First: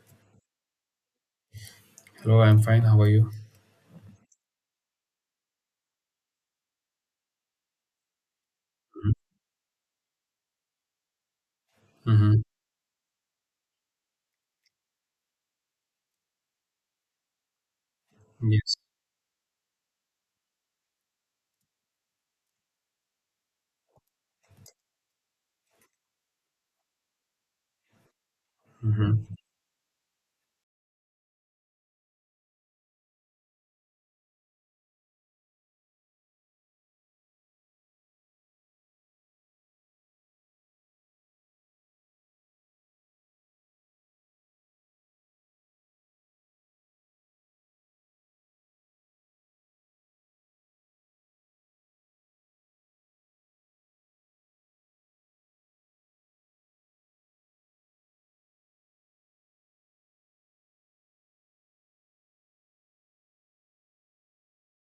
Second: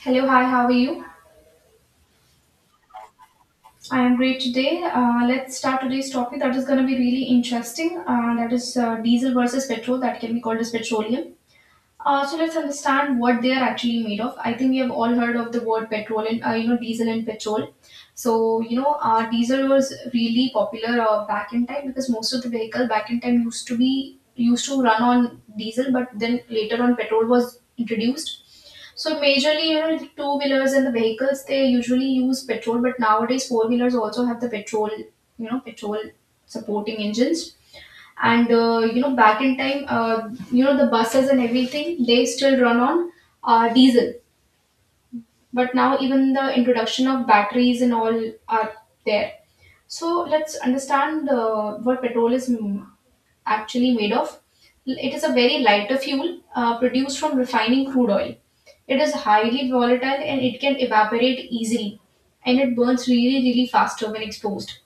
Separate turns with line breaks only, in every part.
Hello, hi, how are you?
Hello, I'm fine. How are you?
I am great today. Let's start today's topic that is going to be really interesting. That is diesel versus petrol, that can be called as petroleum. So
Mm-hmm.
let's understand what they are actually made of. I think we have all heard of the word petrol and diesel and petrol. So
Yes.
diesel was really popular back in time because most of the vehicle back in time used to be used to run on diesel, but then later on petrol was introduced. So
hmm
majorly, the two wheelers and the vehicles they usually use petrol, but nowadays four wheelers also have the petrol supporting engines, and back in time the buses and everything they still run on diesel. But now even the introduction of batteries and all are there. So let's understand what petrol is actually made of. It is a very lighter fuel produced from refining crude oil. It is highly volatile and it can evaporate easily, and it burns really really faster when exposed.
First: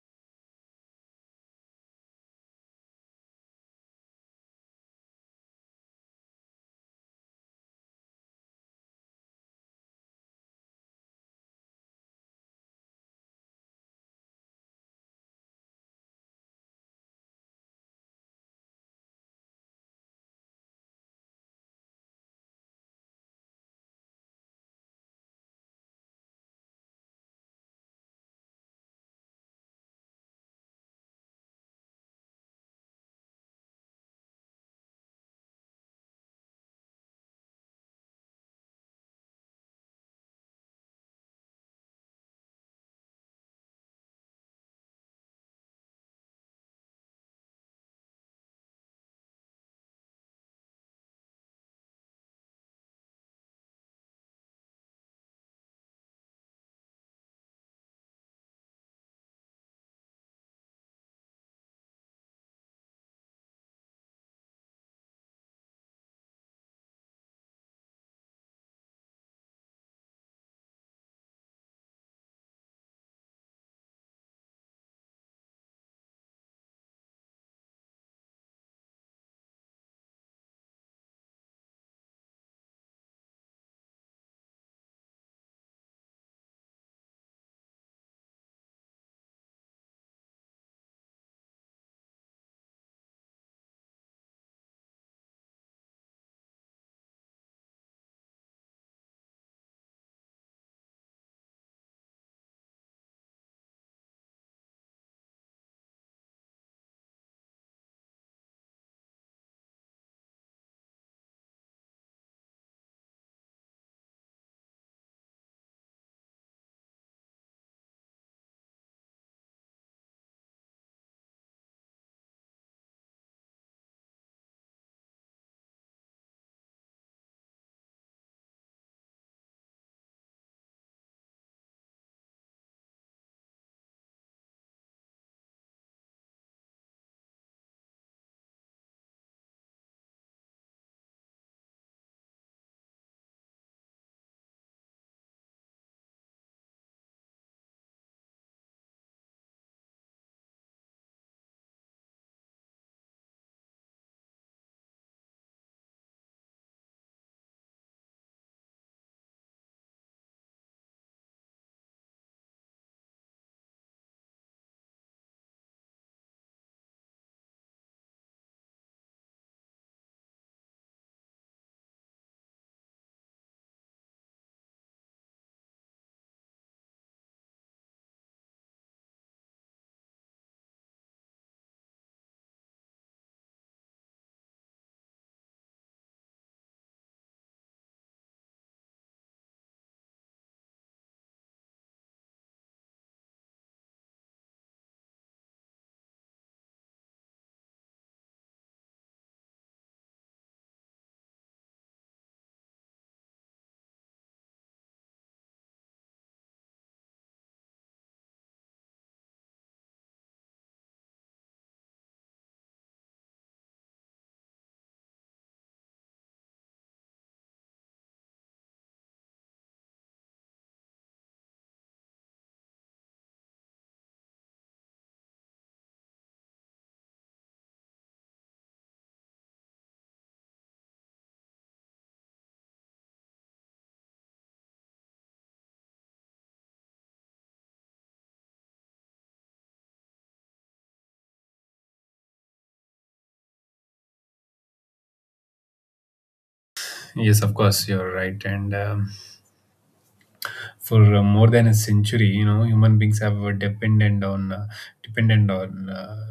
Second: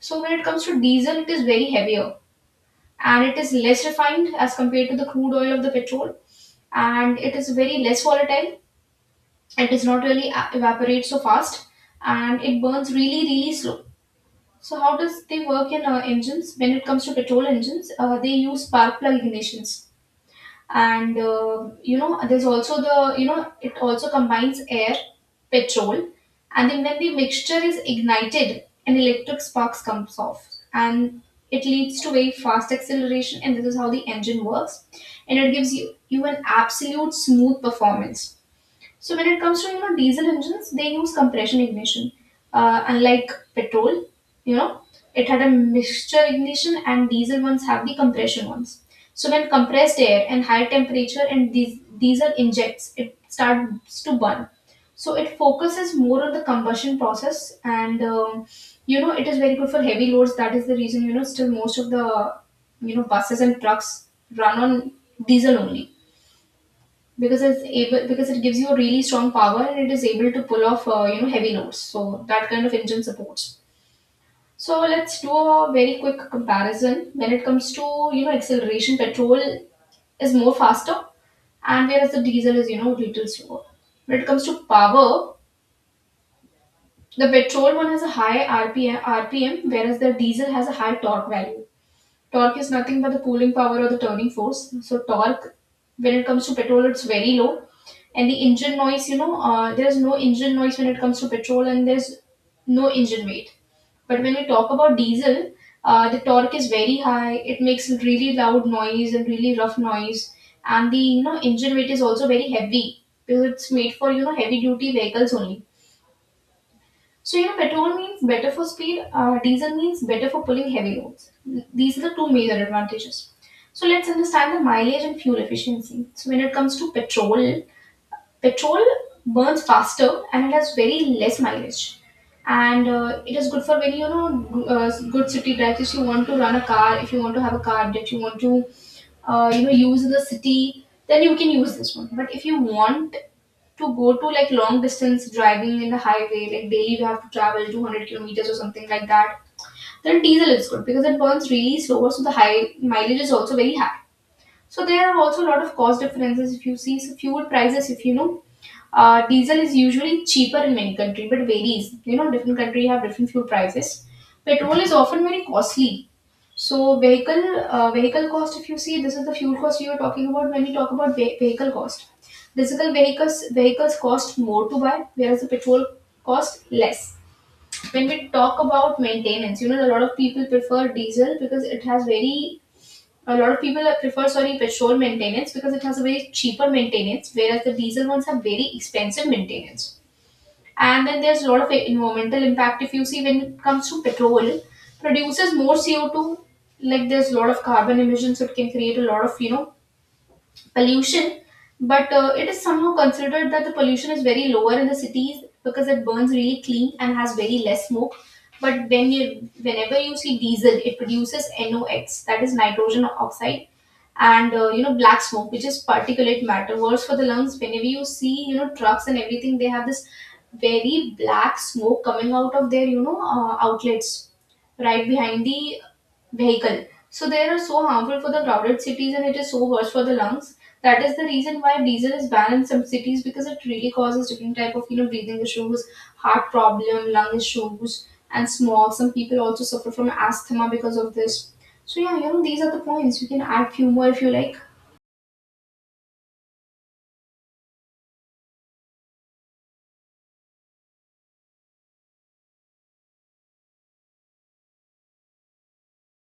So when it comes to diesel, it is very heavier, and it is less refined as compared to the crude oil of the petrol, and it is very less volatile. It does not really evaporate so fast, and it burns really really slow. So how does they work in engines? When it comes to petrol engines, they use spark plug ignitions, and there's also the you know it also combines air, petrol, and then when the mixture is ignited, an electric sparks comes off, and it leads to very fast acceleration, and this is how the engine works, and it gives you an absolute smooth performance. So when it comes to diesel engines, they use compression ignition, unlike petrol. You know, it had a mixture ignition, and diesel ones have the compression ones. So when compressed air and high temperature and diesel injects, it starts to burn. So it focuses more on the combustion process, and it is very good for heavy loads. That is the reason still most of the buses and trucks run on diesel only, because it's able because it gives you a really strong power, and it is able to pull off heavy notes, so that kind of engine supports. So let's do a very quick comparison. When it comes to acceleration, petrol is more faster, and whereas the diesel is little slower. When it comes to power, the petrol one has a high RPM, whereas the diesel has a high torque value. Torque is nothing but the pulling power or the turning force. So torque, when it comes to petrol, it's very low. And the engine noise, there's no engine noise when it comes to petrol, and there's no engine weight. But when we talk about diesel, the torque is very high. It makes really loud noise and really rough noise, and the engine weight is also very heavy because it's made for heavy duty vehicles only. So, petrol means better for speed, diesel means better for pulling heavy loads. These are the two major advantages. So let's understand the mileage and fuel efficiency. So, when it comes to petrol, petrol burns faster and it has very less mileage. And it is good for when good city drives. If you want to run a car, if you want to have a car, that you want to use in the city, then you can use this one. But if you want to go to like long distance driving in the highway, like daily you have to travel 200 kilometers or something like that, then diesel is good because it burns really slower, so the high mileage is also very high. So there are also a lot of cost differences. If you see, so fuel prices, if you know, diesel is usually cheaper in many countries, but varies. Different country have different fuel prices. Petrol is often very costly. So vehicle cost, if you see, this is the fuel cost you are talking about when we talk about vehicle cost. Diesel vehicles cost more to buy, whereas the petrol cost less. When we talk about maintenance, a lot of people prefer diesel because it has very, a lot of people prefer, sorry, petrol maintenance because it has a very cheaper maintenance, whereas the diesel ones have very expensive maintenance. And then there's a lot of environmental impact. If you see, when it comes to petrol, produces more CO2, like there's a lot of carbon emissions, so it can create a lot of pollution. But it is somehow considered that the pollution is very lower in the cities because it burns really clean and has very less smoke. But whenever you see diesel, it produces nox, that is nitrogen oxide, and black smoke, which is particulate matter, worse for the lungs. Whenever you see trucks and everything, they have this very black smoke coming out of their outlets right behind the vehicle. So they are so harmful for the crowded cities, and it is so worse for the lungs. That is the reason why diesel is banned in some cities, because it really causes different type of breathing issues, heart problem, lung issues, and smog. Some people also suffer from asthma because of this. So yeah, these are the points. You can add few more if you like.
Yes, of course, you're right. And For more than a century, you know, human beings have were dependent on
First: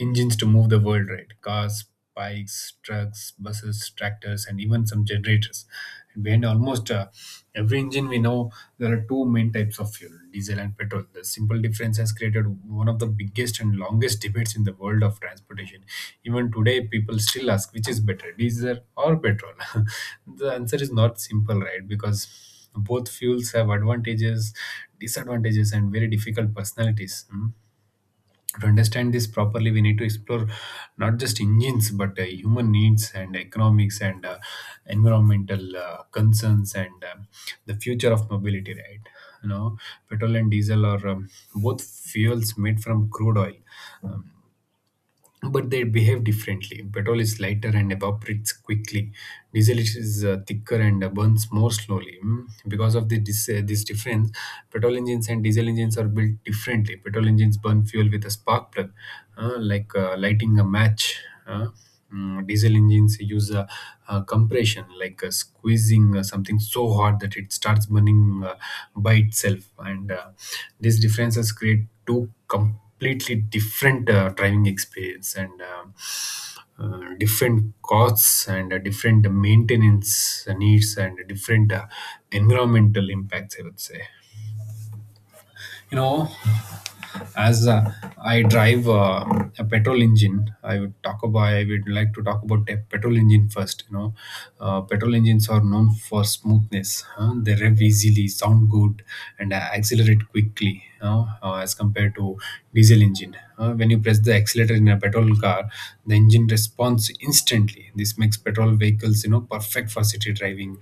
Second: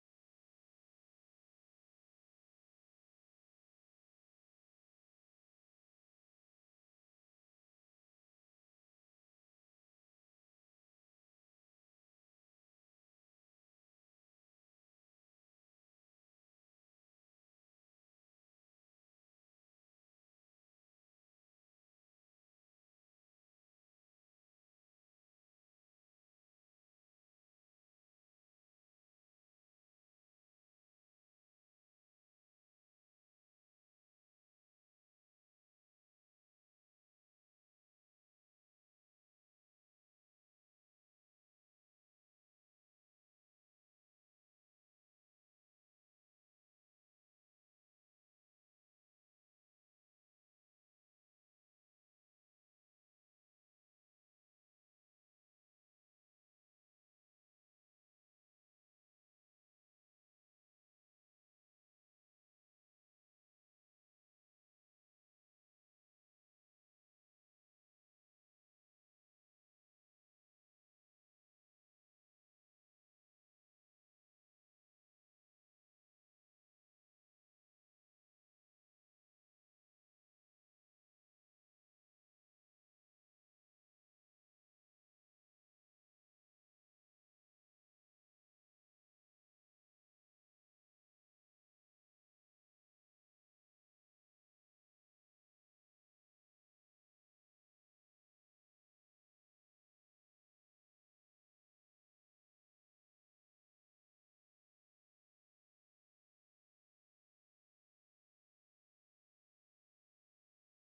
engines to move the world, right? Cars, bikes, trucks, buses, tractors, and even some generators. And behind almost every engine, we know there are two main types of fuel: diesel and petrol. The simple difference has created one of the biggest and longest debates in the world of transportation. Even today, people still ask which is better, diesel or petrol. The answer is not simple, right? Because both fuels have advantages, disadvantages, and very difficult personalities. Hmm. To understand this properly, we need to explore not just engines but human needs and economics and environmental concerns and the future of mobility, right? You know, petrol and diesel are both fuels made from crude oil. Um, but they behave differently. Petrol is lighter and evaporates quickly. Diesel is thicker and burns more slowly. Mm. Because of this difference, petrol engines and diesel engines are built differently. Petrol engines burn fuel with a spark plug, like lighting a match. uh, Diesel engines use compression, like squeezing something so hard that it starts burning by itself. And These differences create two completely different driving experience and different costs and different maintenance needs and different environmental impacts, I would say. You know, as I drive a petrol engine. I would like to talk about the petrol engine first. You know, petrol engines are known for smoothness, huh? They rev easily, sound good, and accelerate quickly, you know, as compared to diesel engine. When you press the accelerator in a petrol car, the engine responds instantly. This makes petrol vehicles, you know, perfect for city driving.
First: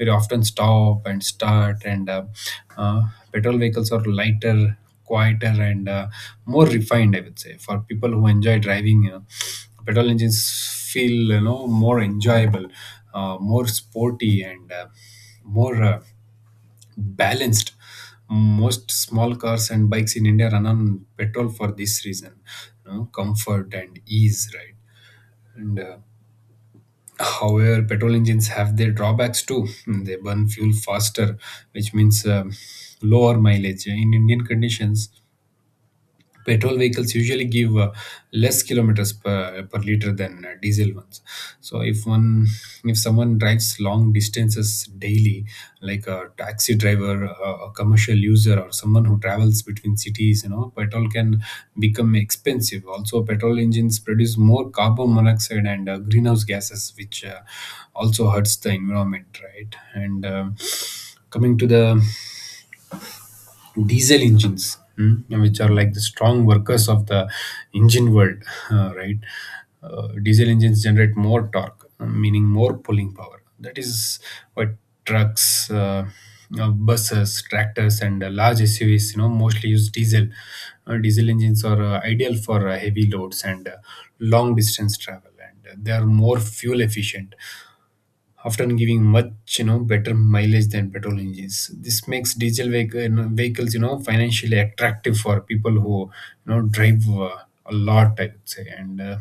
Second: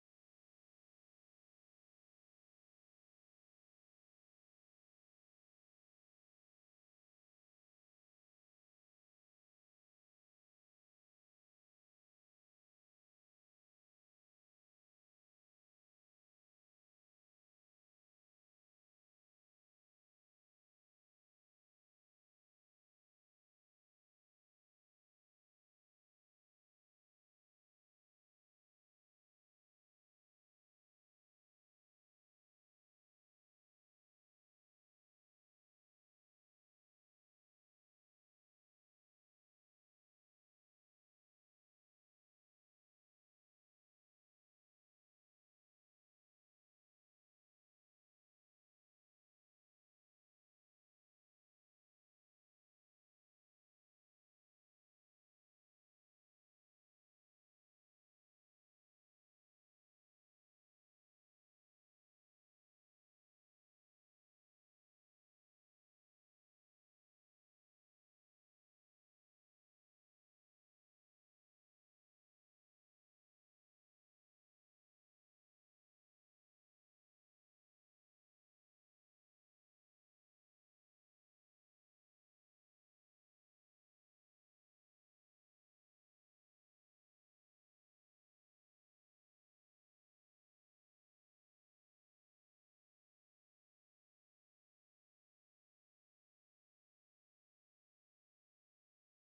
Very often stop and start, and uh, petrol vehicles are lighter, quieter, and more refined. I would say for people who enjoy driving, you know, petrol engines feel, you know, more enjoyable, more sporty, and more balanced. Most small cars and bikes in India run on petrol for this reason, you know, comfort and ease, right? And However, petrol engines have their drawbacks too. Hmm. They burn fuel faster, which means lower mileage. In Indian conditions, petrol vehicles usually give less kilometers per liter than diesel ones. so if one if someone drives long distances daily, like a taxi driver, a commercial user, or someone who travels between cities, you know, petrol can become expensive. Also, petrol engines produce more carbon monoxide and greenhouse gases, which also hurts the environment, right? and Coming to the diesel engines, mm, which are like the strong workers of the engine world, right? Diesel engines generate more torque, meaning more pulling power. That is what trucks, you buses, tractors, and large SUVs, you know, mostly use diesel. Diesel engines are ideal for heavy loads and long distance travel, and they are more fuel efficient, often giving, much, you know, better mileage than petrol engines. This makes diesel you know, vehicles, you know, financially attractive for people who, you know, drive a lot, I would say. And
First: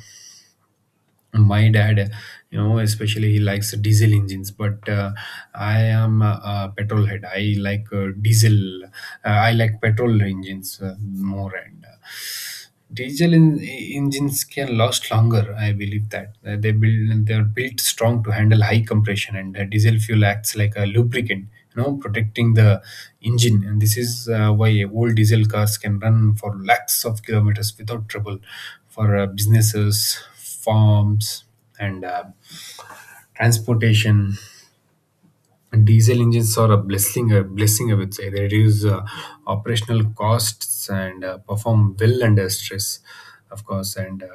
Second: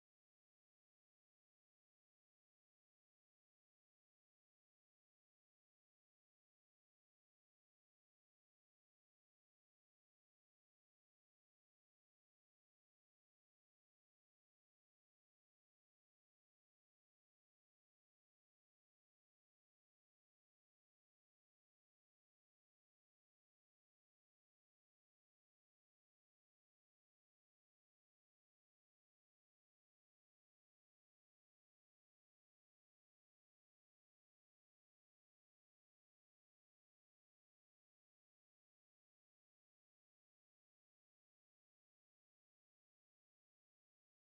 My dad, you know, especially, he likes diesel engines, but I am a petrol head. I like petrol engines more. And engines can last longer. I believe that. They are built strong to handle high compression, and diesel fuel acts like a lubricant, you know, protecting the engine. And this is why old diesel cars can run for lakhs of kilometers without trouble. For businesses, farms, and transportation, diesel engines are a blessing, I would say. They reduce operational costs and perform well under stress, of course. And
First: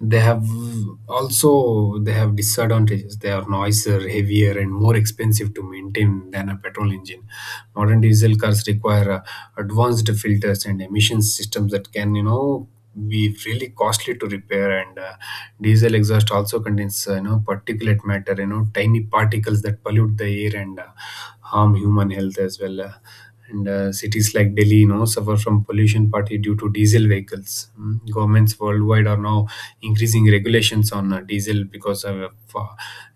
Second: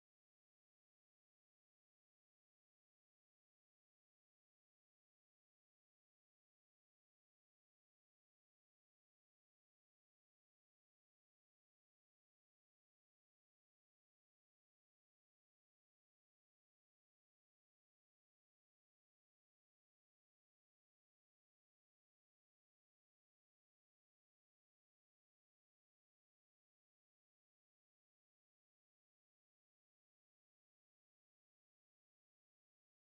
They have, also they have disadvantages. They are noisier, heavier, and more expensive to maintain than a petrol engine. Modern diesel cars require advanced filters and emission systems that can, you know, be really costly to repair. And Diesel exhaust also contains, you know, particulate matter, you know, tiny particles that pollute the air and harm human health as well. And Cities like Delhi, you know, suffer from pollution partly due to diesel vehicles. Mm. Governments worldwide are now increasing regulations on diesel because of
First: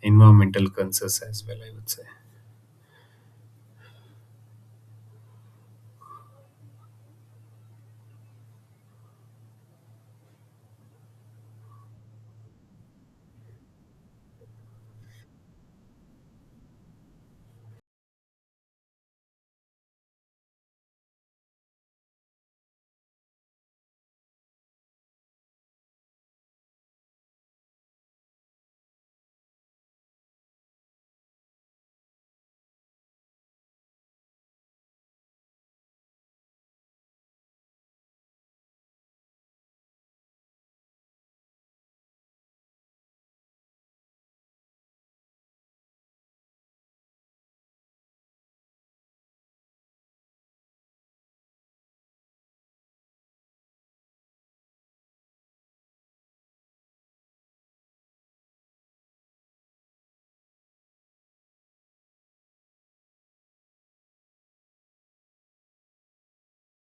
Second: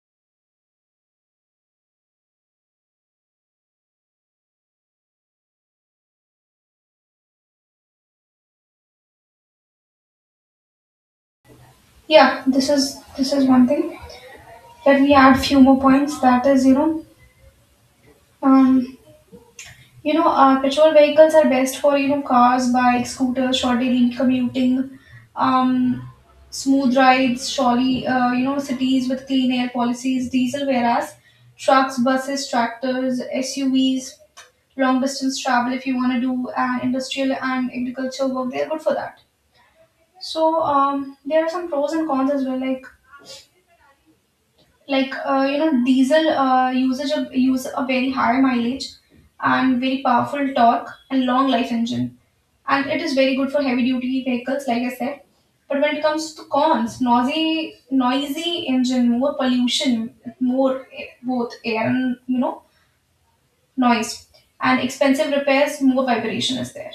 environmental concerns as well, I would say.
Yeah, this is one thing that we add few more points. That is, um, petrol vehicles are best for, cars, bikes, scooters, short daily commuting, um, smooth rides, surely, cities with clean air policies. Diesel, whereas trucks, buses, tractors, SUVs, long distance travel if you want to do industrial and agriculture work, they're good for that. So there are some pros and cons as well. Like, diesel, usage of use a very high mileage, and very powerful torque and long life engine, and it is very good for heavy duty vehicles like I said. But when it comes to cons, noisy engine, more pollution, more, both air and noise, and expensive repairs, more vibration is there.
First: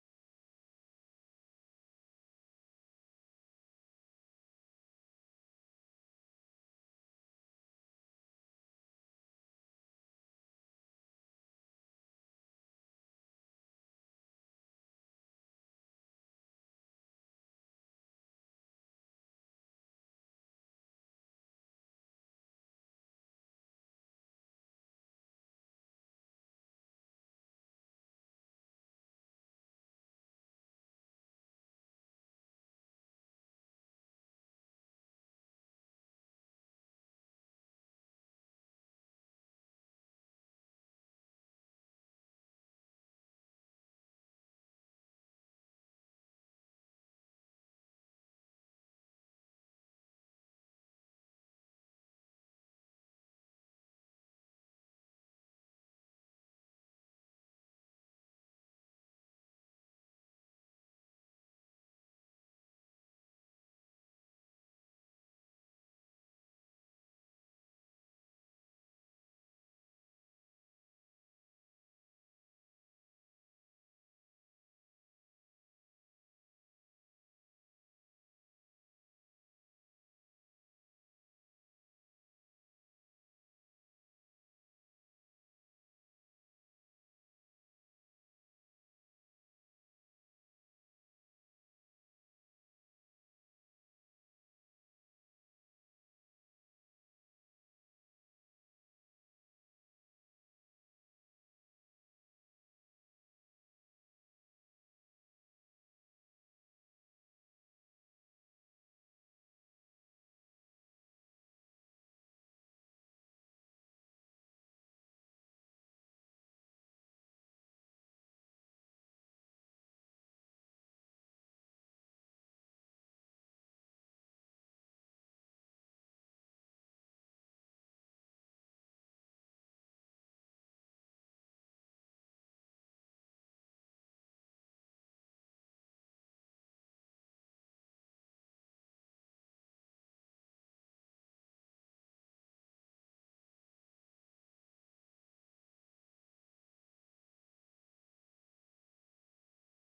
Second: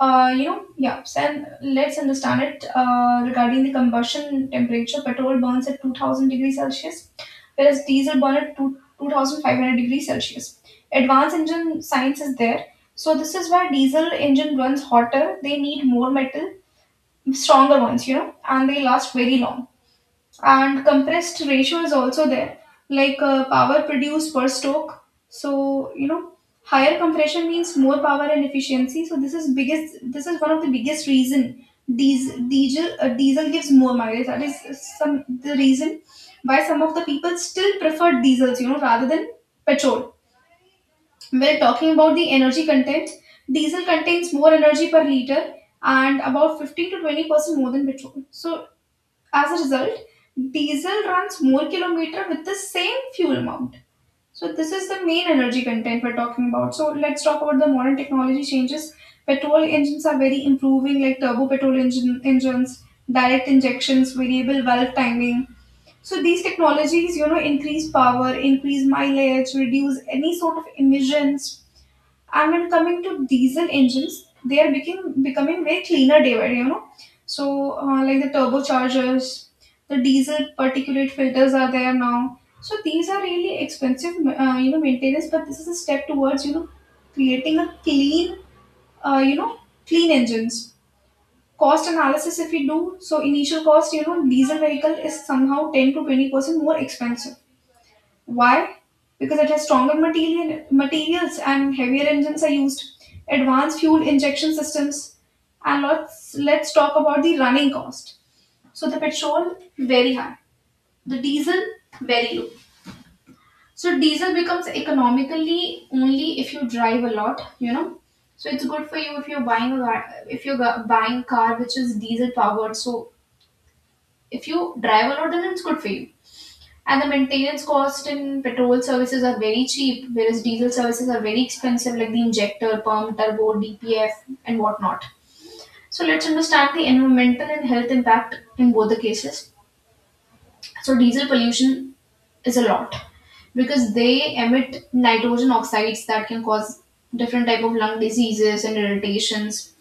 Yeah. So, and let's understand it regarding the combustion temperature. Petrol burns at 2000 degrees Celsius, whereas diesel burns at 2500 degrees Celsius. Advanced engine science is there. So this is why diesel engine runs hotter. They need more metal, stronger ones, and they last very long, and compressed ratio is also there, like power produced per stroke. So higher compression means more power and efficiency. So this is one of the biggest reason diesel gives more mileage, that is some the reason why some of the people still prefer diesels rather than petrol. We're talking about the energy content. Diesel contains more energy per liter, and about 15 to 20% more than petrol, so as a result, diesel runs more kilometer with the same fuel amount. So this is the main energy content we're talking about. So let's talk about the modern technology changes. Petrol engines are very improving, like turbo petrol engines, direct injections, variable valve timing. So these technologies, increase power, increase mileage, reduce any sort of emissions. And when coming to diesel engines, they are becoming way cleaner day by day. So, like the turbochargers, the diesel particulate filters are there now. So these are really expensive, maintenance. But this is a step towards creating a uh, you know, clean engines. Cost analysis, if we do so, initial cost, diesel vehicle is somehow 10% to 20% more expensive. Why? Because it has stronger materials and heavier engines are used, advanced fuel injection systems, and let's talk about the running cost. So the petrol very high, the diesel very low. So diesel becomes economically only if you drive a lot. So it's good for you if you're if you're buying car which is diesel powered. So if you drive a lot, then it's good for you. And the maintenance cost in petrol services are very cheap, whereas diesel services are very expensive, like the injector, pump, turbo, DPF, and whatnot. So let's understand the environmental and health impact in both the cases. So diesel pollution is a lot because they emit nitrogen oxides that can cause different type of lung diseases and irritations,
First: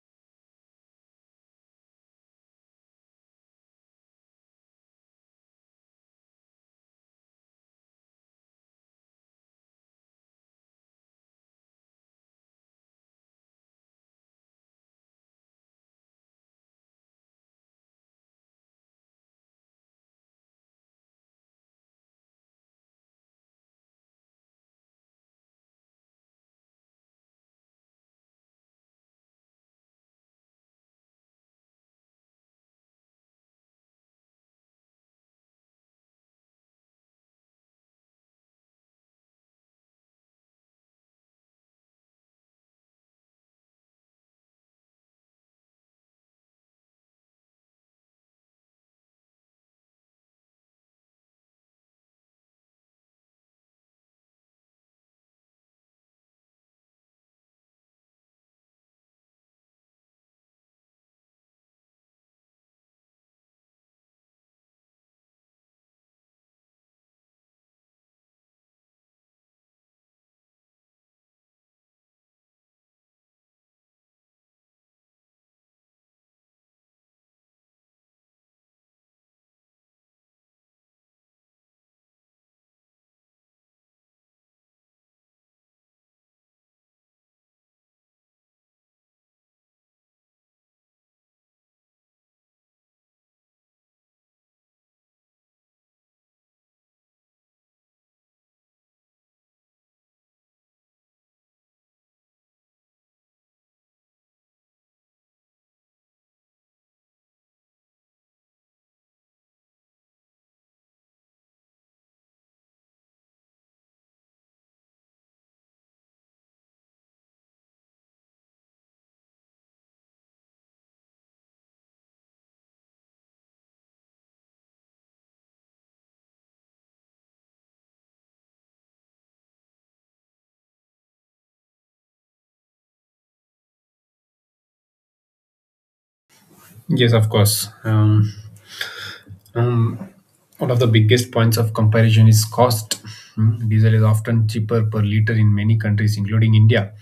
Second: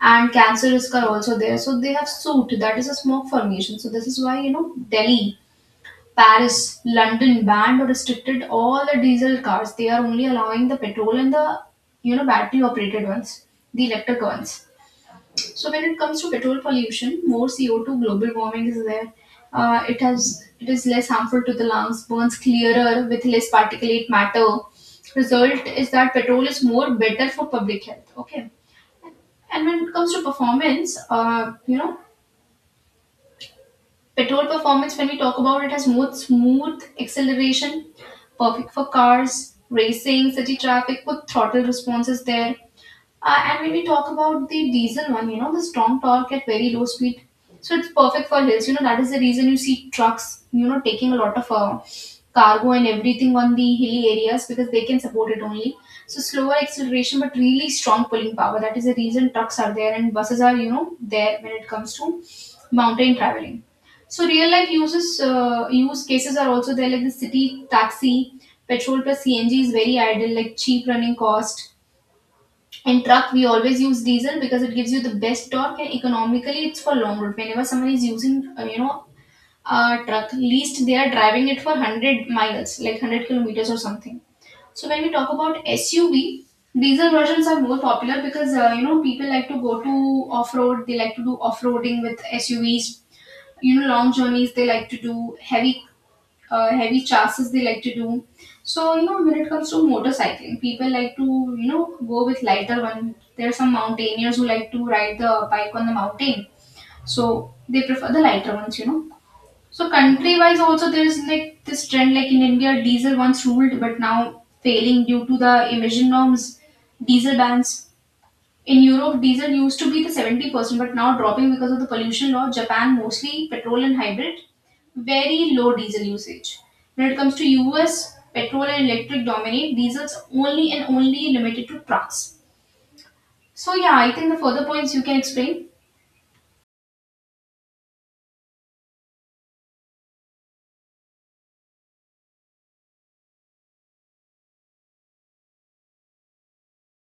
and cancer risk are also there. So they have soot, that is a smoke formation. So this is why Delhi, Paris, London banned or restricted all the diesel cars. They are only allowing the petrol and the battery operated ones, the electric ones. So when it comes to petrol pollution, more CO2, global warming is there. It is less harmful to the lungs, burns clearer with less particulate matter. Result is that petrol is more better for public health. Okay, and when it comes to performance, petrol performance, when we talk about it, has more smooth acceleration, perfect for cars, racing, city traffic. Good throttle response is there. And when we talk about the diesel one, the strong torque at very low speed, so it's perfect for hills. That is the reason you see trucks, taking a lot of cargo and everything on the hilly areas because they can support it only. So slower acceleration, but really strong pulling power. That is the reason trucks are there and buses are, there when it comes to mountain traveling. So real life use cases are also there, like the city taxi, petrol plus CNG is very idle, like cheap running cost in truck, we always use diesel because it gives you the best torque and economically it's for long road. Whenever someone is using, a truck, least they are driving it for 100 miles, like 100 kilometers or something. So when we talk about SUV, diesel versions are more popular because, people like to go to off road, they like to do off roading with SUVs, long journeys, they like to do heavy chases they like to do. So when it comes to motorcycling, people like to go with lighter one. There are some mountaineers who like to ride the bike on the mountain, so they prefer the lighter ones. So country wise also there is like this trend, like in India diesel once ruled but now failing due to the emission norms, diesel bans. In Europe, diesel used to be the 70%, but now dropping because of the pollution law. Japan, mostly petrol and hybrid, very low diesel usage. When it comes to US, petrol and electric dominate. Diesel's only and only limited to trucks. So yeah, I think the further points you can explain.
Yes, of course. Um, One of the biggest points of comparison is cost. Hmm. Diesel is often cheaper per liter in many countries, including India,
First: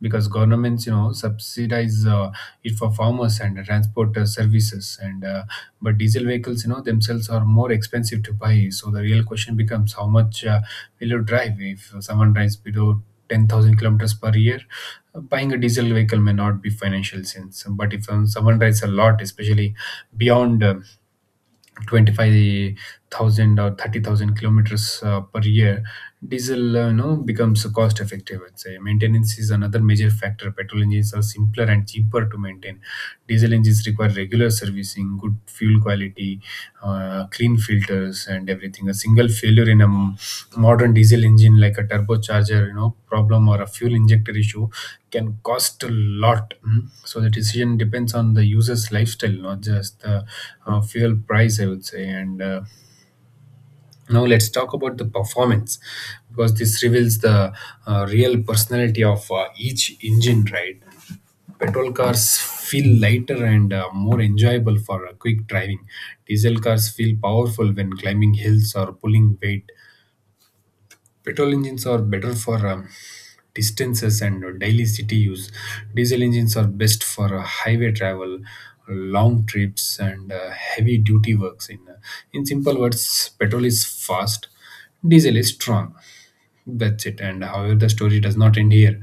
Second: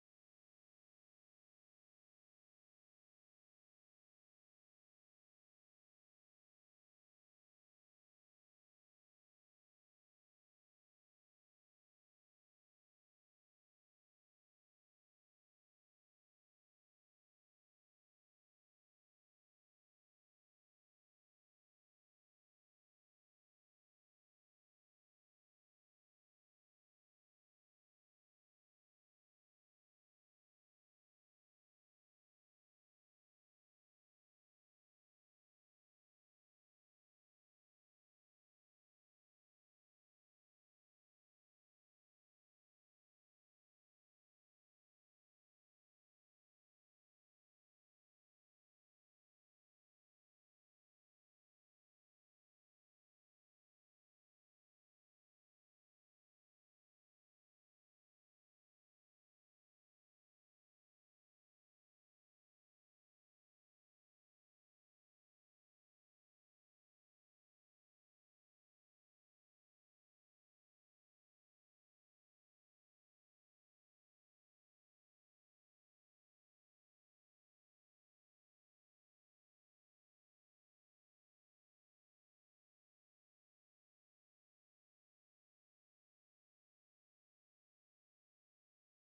because governments, you know, subsidize it for farmers and transport services. And But diesel vehicles, you know, themselves are more expensive to buy. So the real question becomes, how much will you drive? If someone drives below 10,000 kilometers per year, buying a diesel vehicle may not be financial sense. But if, someone drives a lot, especially beyond 25,000 or 30,000 kilometers per year, diesel, you know, becomes cost effective, I'd say. Maintenance is another major factor. Petrol engines are simpler and cheaper to maintain. Diesel engines require regular servicing, good fuel quality, clean filters, and everything. A single failure in modern diesel engine, like a turbocharger, you know, problem or a fuel injector issue, can cost a lot. Mm. So the decision depends on the user's lifestyle, not just the fuel price, I would say. And Now let's talk about the performance, because this reveals the real personality of each engine, right? Petrol cars feel lighter and more enjoyable for quick driving. Diesel cars feel powerful when climbing hills or pulling weight. Petrol engines are better for distances and daily city use. Diesel engines are best for highway travel, long trips, and heavy duty works. In simple words, petrol is fast, diesel is strong. That's it. And however, the story does not end here.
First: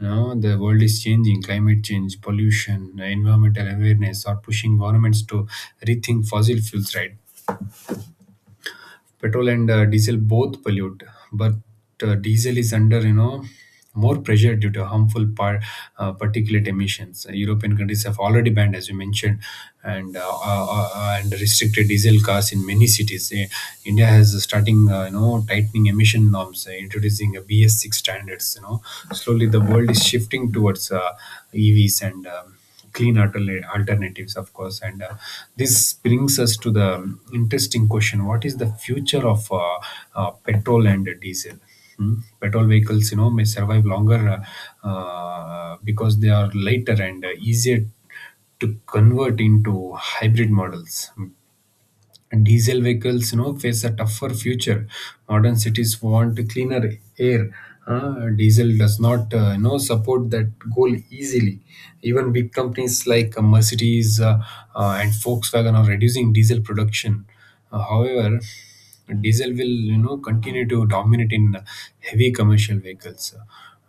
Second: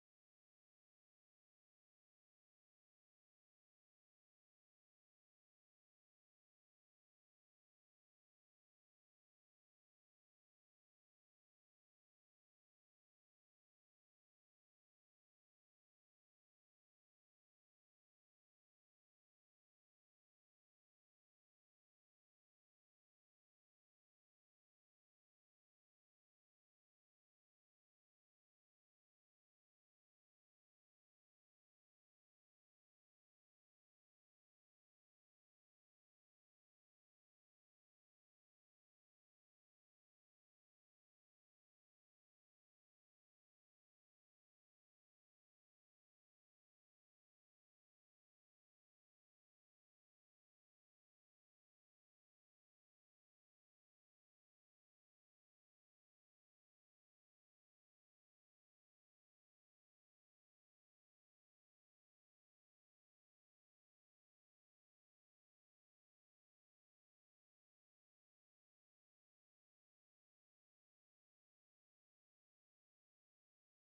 Now the world is changing. Climate change, pollution, environmental awareness are pushing governments to rethink fossil fuels, right? Petrol and diesel both pollute, but diesel is under, you know, more pressure due to harmful particulate emissions. European countries have already banned, as you mentioned, and restricted diesel cars in many cities. India has starting, you know, tightening emission norms, introducing a BS6 standards, you know. Slowly, the world is shifting towards EVs and clean alternatives, of course. And This brings us to the interesting question: what is the future of petrol and diesel? Hmm? Petrol vehicles, you know, may survive longer because they are lighter and easier to convert into hybrid models. And diesel vehicles, you know, face a tougher future. Modern cities want cleaner air. Diesel does not, you know, support that goal easily. Even big companies like Mercedes and Volkswagen are reducing diesel production. However, diesel will, you know, continue to dominate in heavy commercial vehicles,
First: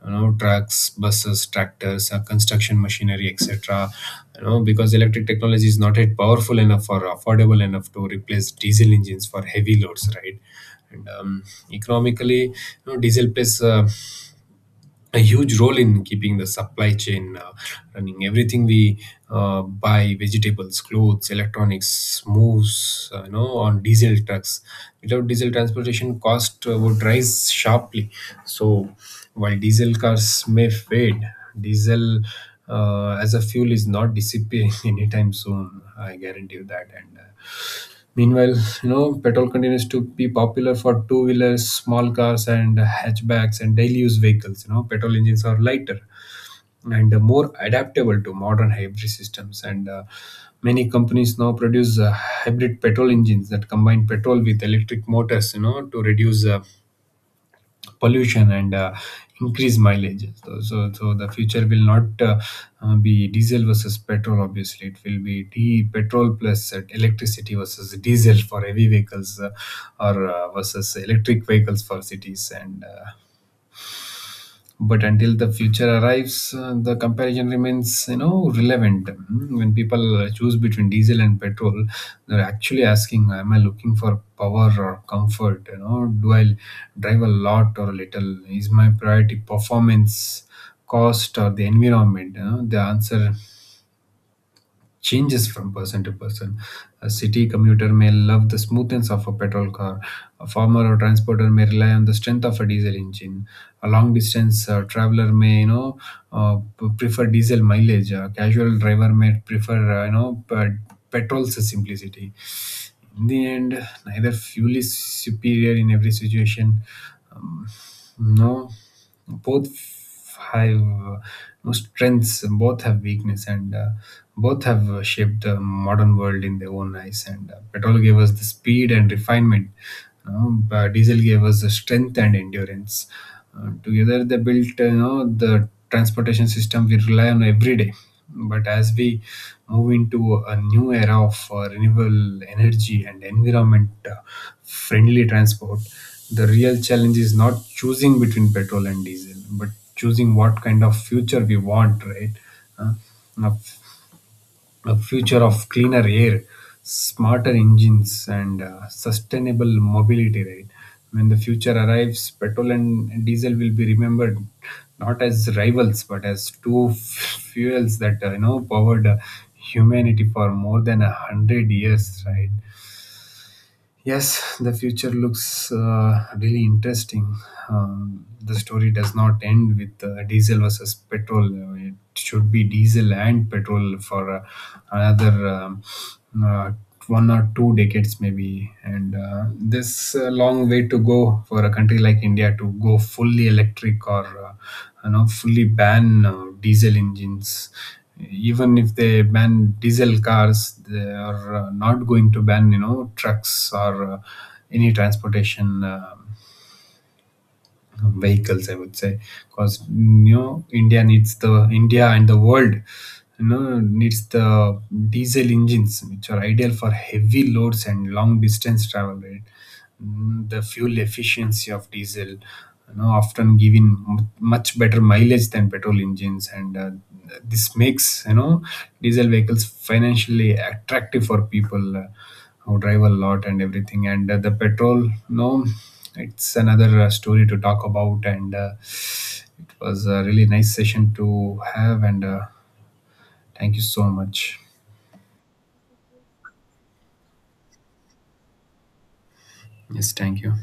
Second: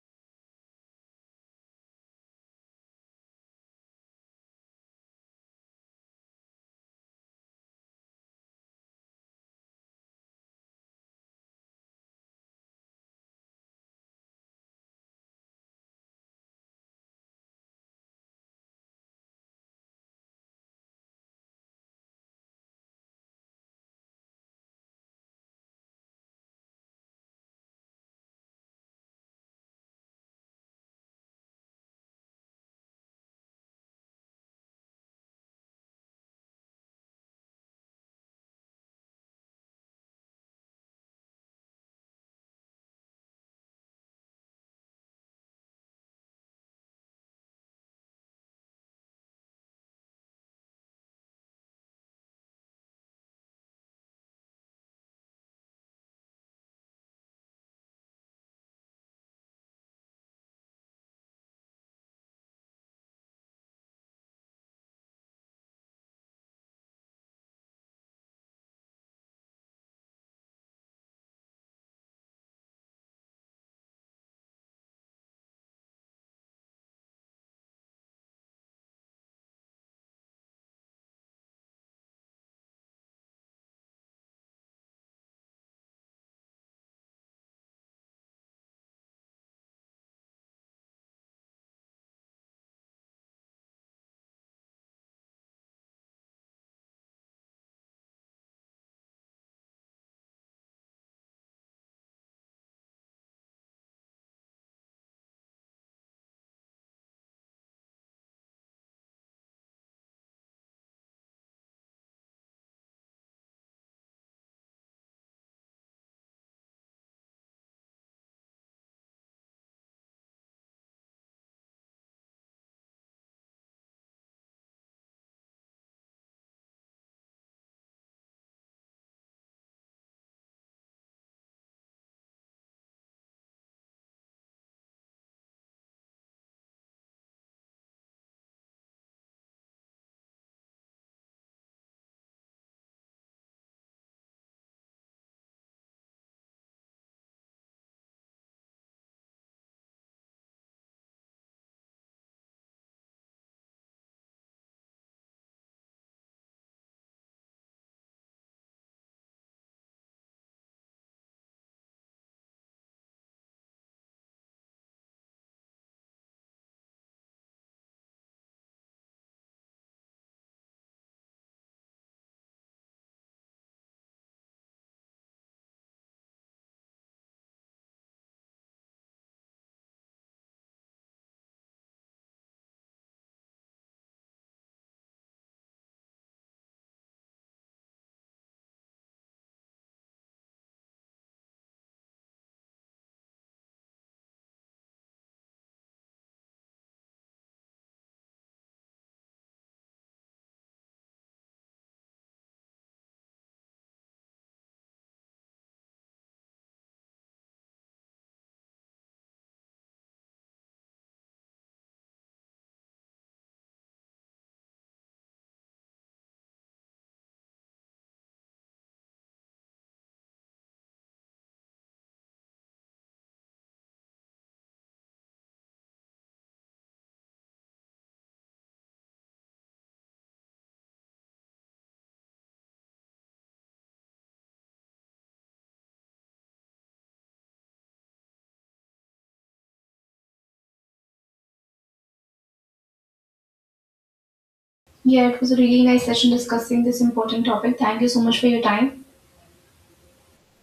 you know, trucks, buses, tractors, construction machinery, etc., you know, because electric technology is not yet powerful enough or affordable enough to replace diesel engines for heavy loads, right? and Economically, you know, diesel plays a huge role in keeping the supply chain running. Everything we buy, vegetables, clothes, electronics, moves, you know, on diesel trucks. Without diesel transportation, cost would rise sharply. So, while diesel cars may fade, diesel as a fuel is not disappearing anytime soon. I guarantee you that. And Meanwhile, you know, petrol continues to be popular for two wheelers, small cars, and hatchbacks and daily use vehicles. You know, petrol engines are lighter and more adaptable to modern hybrid systems. And Many companies now produce hybrid petrol engines that combine petrol with electric motors, you know, to reduce pollution and increased mileage. The future will not, be diesel versus petrol. Obviously, it will be d petrol plus electricity versus diesel for heavy vehicles, or versus electric vehicles for cities. And But until the future arrives, the comparison remains, you know, relevant. Mm. When people choose between diesel and petrol, they're actually asking, am I looking for power or comfort? You know, do I drive a lot or a little? Is my priority performance, cost, or the environment? You know, the answer changes from person to person. A city commuter may love the smoothness of a petrol car. A farmer or transporter may rely on the strength of a diesel engine. A long distance traveler may, you know, prefer diesel mileage. A casual driver may prefer, you know, petrol's simplicity. In the end, neither fuel is superior in every situation. Um, no, both have no strengths, both have weakness, and both have shaped the modern world in their own eyes. And Petrol gave us the speed and refinement, you know, but diesel gave us the strength and endurance. Together, they built you know, the transportation system we rely on every day. But as we move into a new era of renewable energy and environment friendly transport, the real challenge is not choosing between petrol and diesel, but choosing what kind of future we want, right? Uh, a, a future of cleaner air, smarter engines, and sustainable mobility, right? When the future arrives, petrol and diesel will be remembered not as rivals, but as fuels that, you know, powered humanity for more than 100 years, right? Yes, the future looks really interesting. The story does not end with diesel versus petrol. It should be diesel and petrol for another uh, one or two decades, maybe. And This long way to go for a country like India to go fully electric or, you know, fully ban diesel engines. Even if they ban diesel cars, they are, not going to ban, you know, trucks or any transportation vehicles, I would say. Because you know, India needs the, India and the world, you know, needs the diesel engines, which are ideal for heavy loads and long distance travel, right? Mm. The fuel efficiency of diesel, you know, often giving, much better mileage than petrol engines. And This makes, you know, diesel vehicles financially attractive for people who drive a lot and everything. And The petrol, no, it's another story to talk about. And It was a really nice session to have. And Thank you so much.
Yeah, it was a really nice session discussing this important topic. Thank you so much for your time.
Yes, thank you.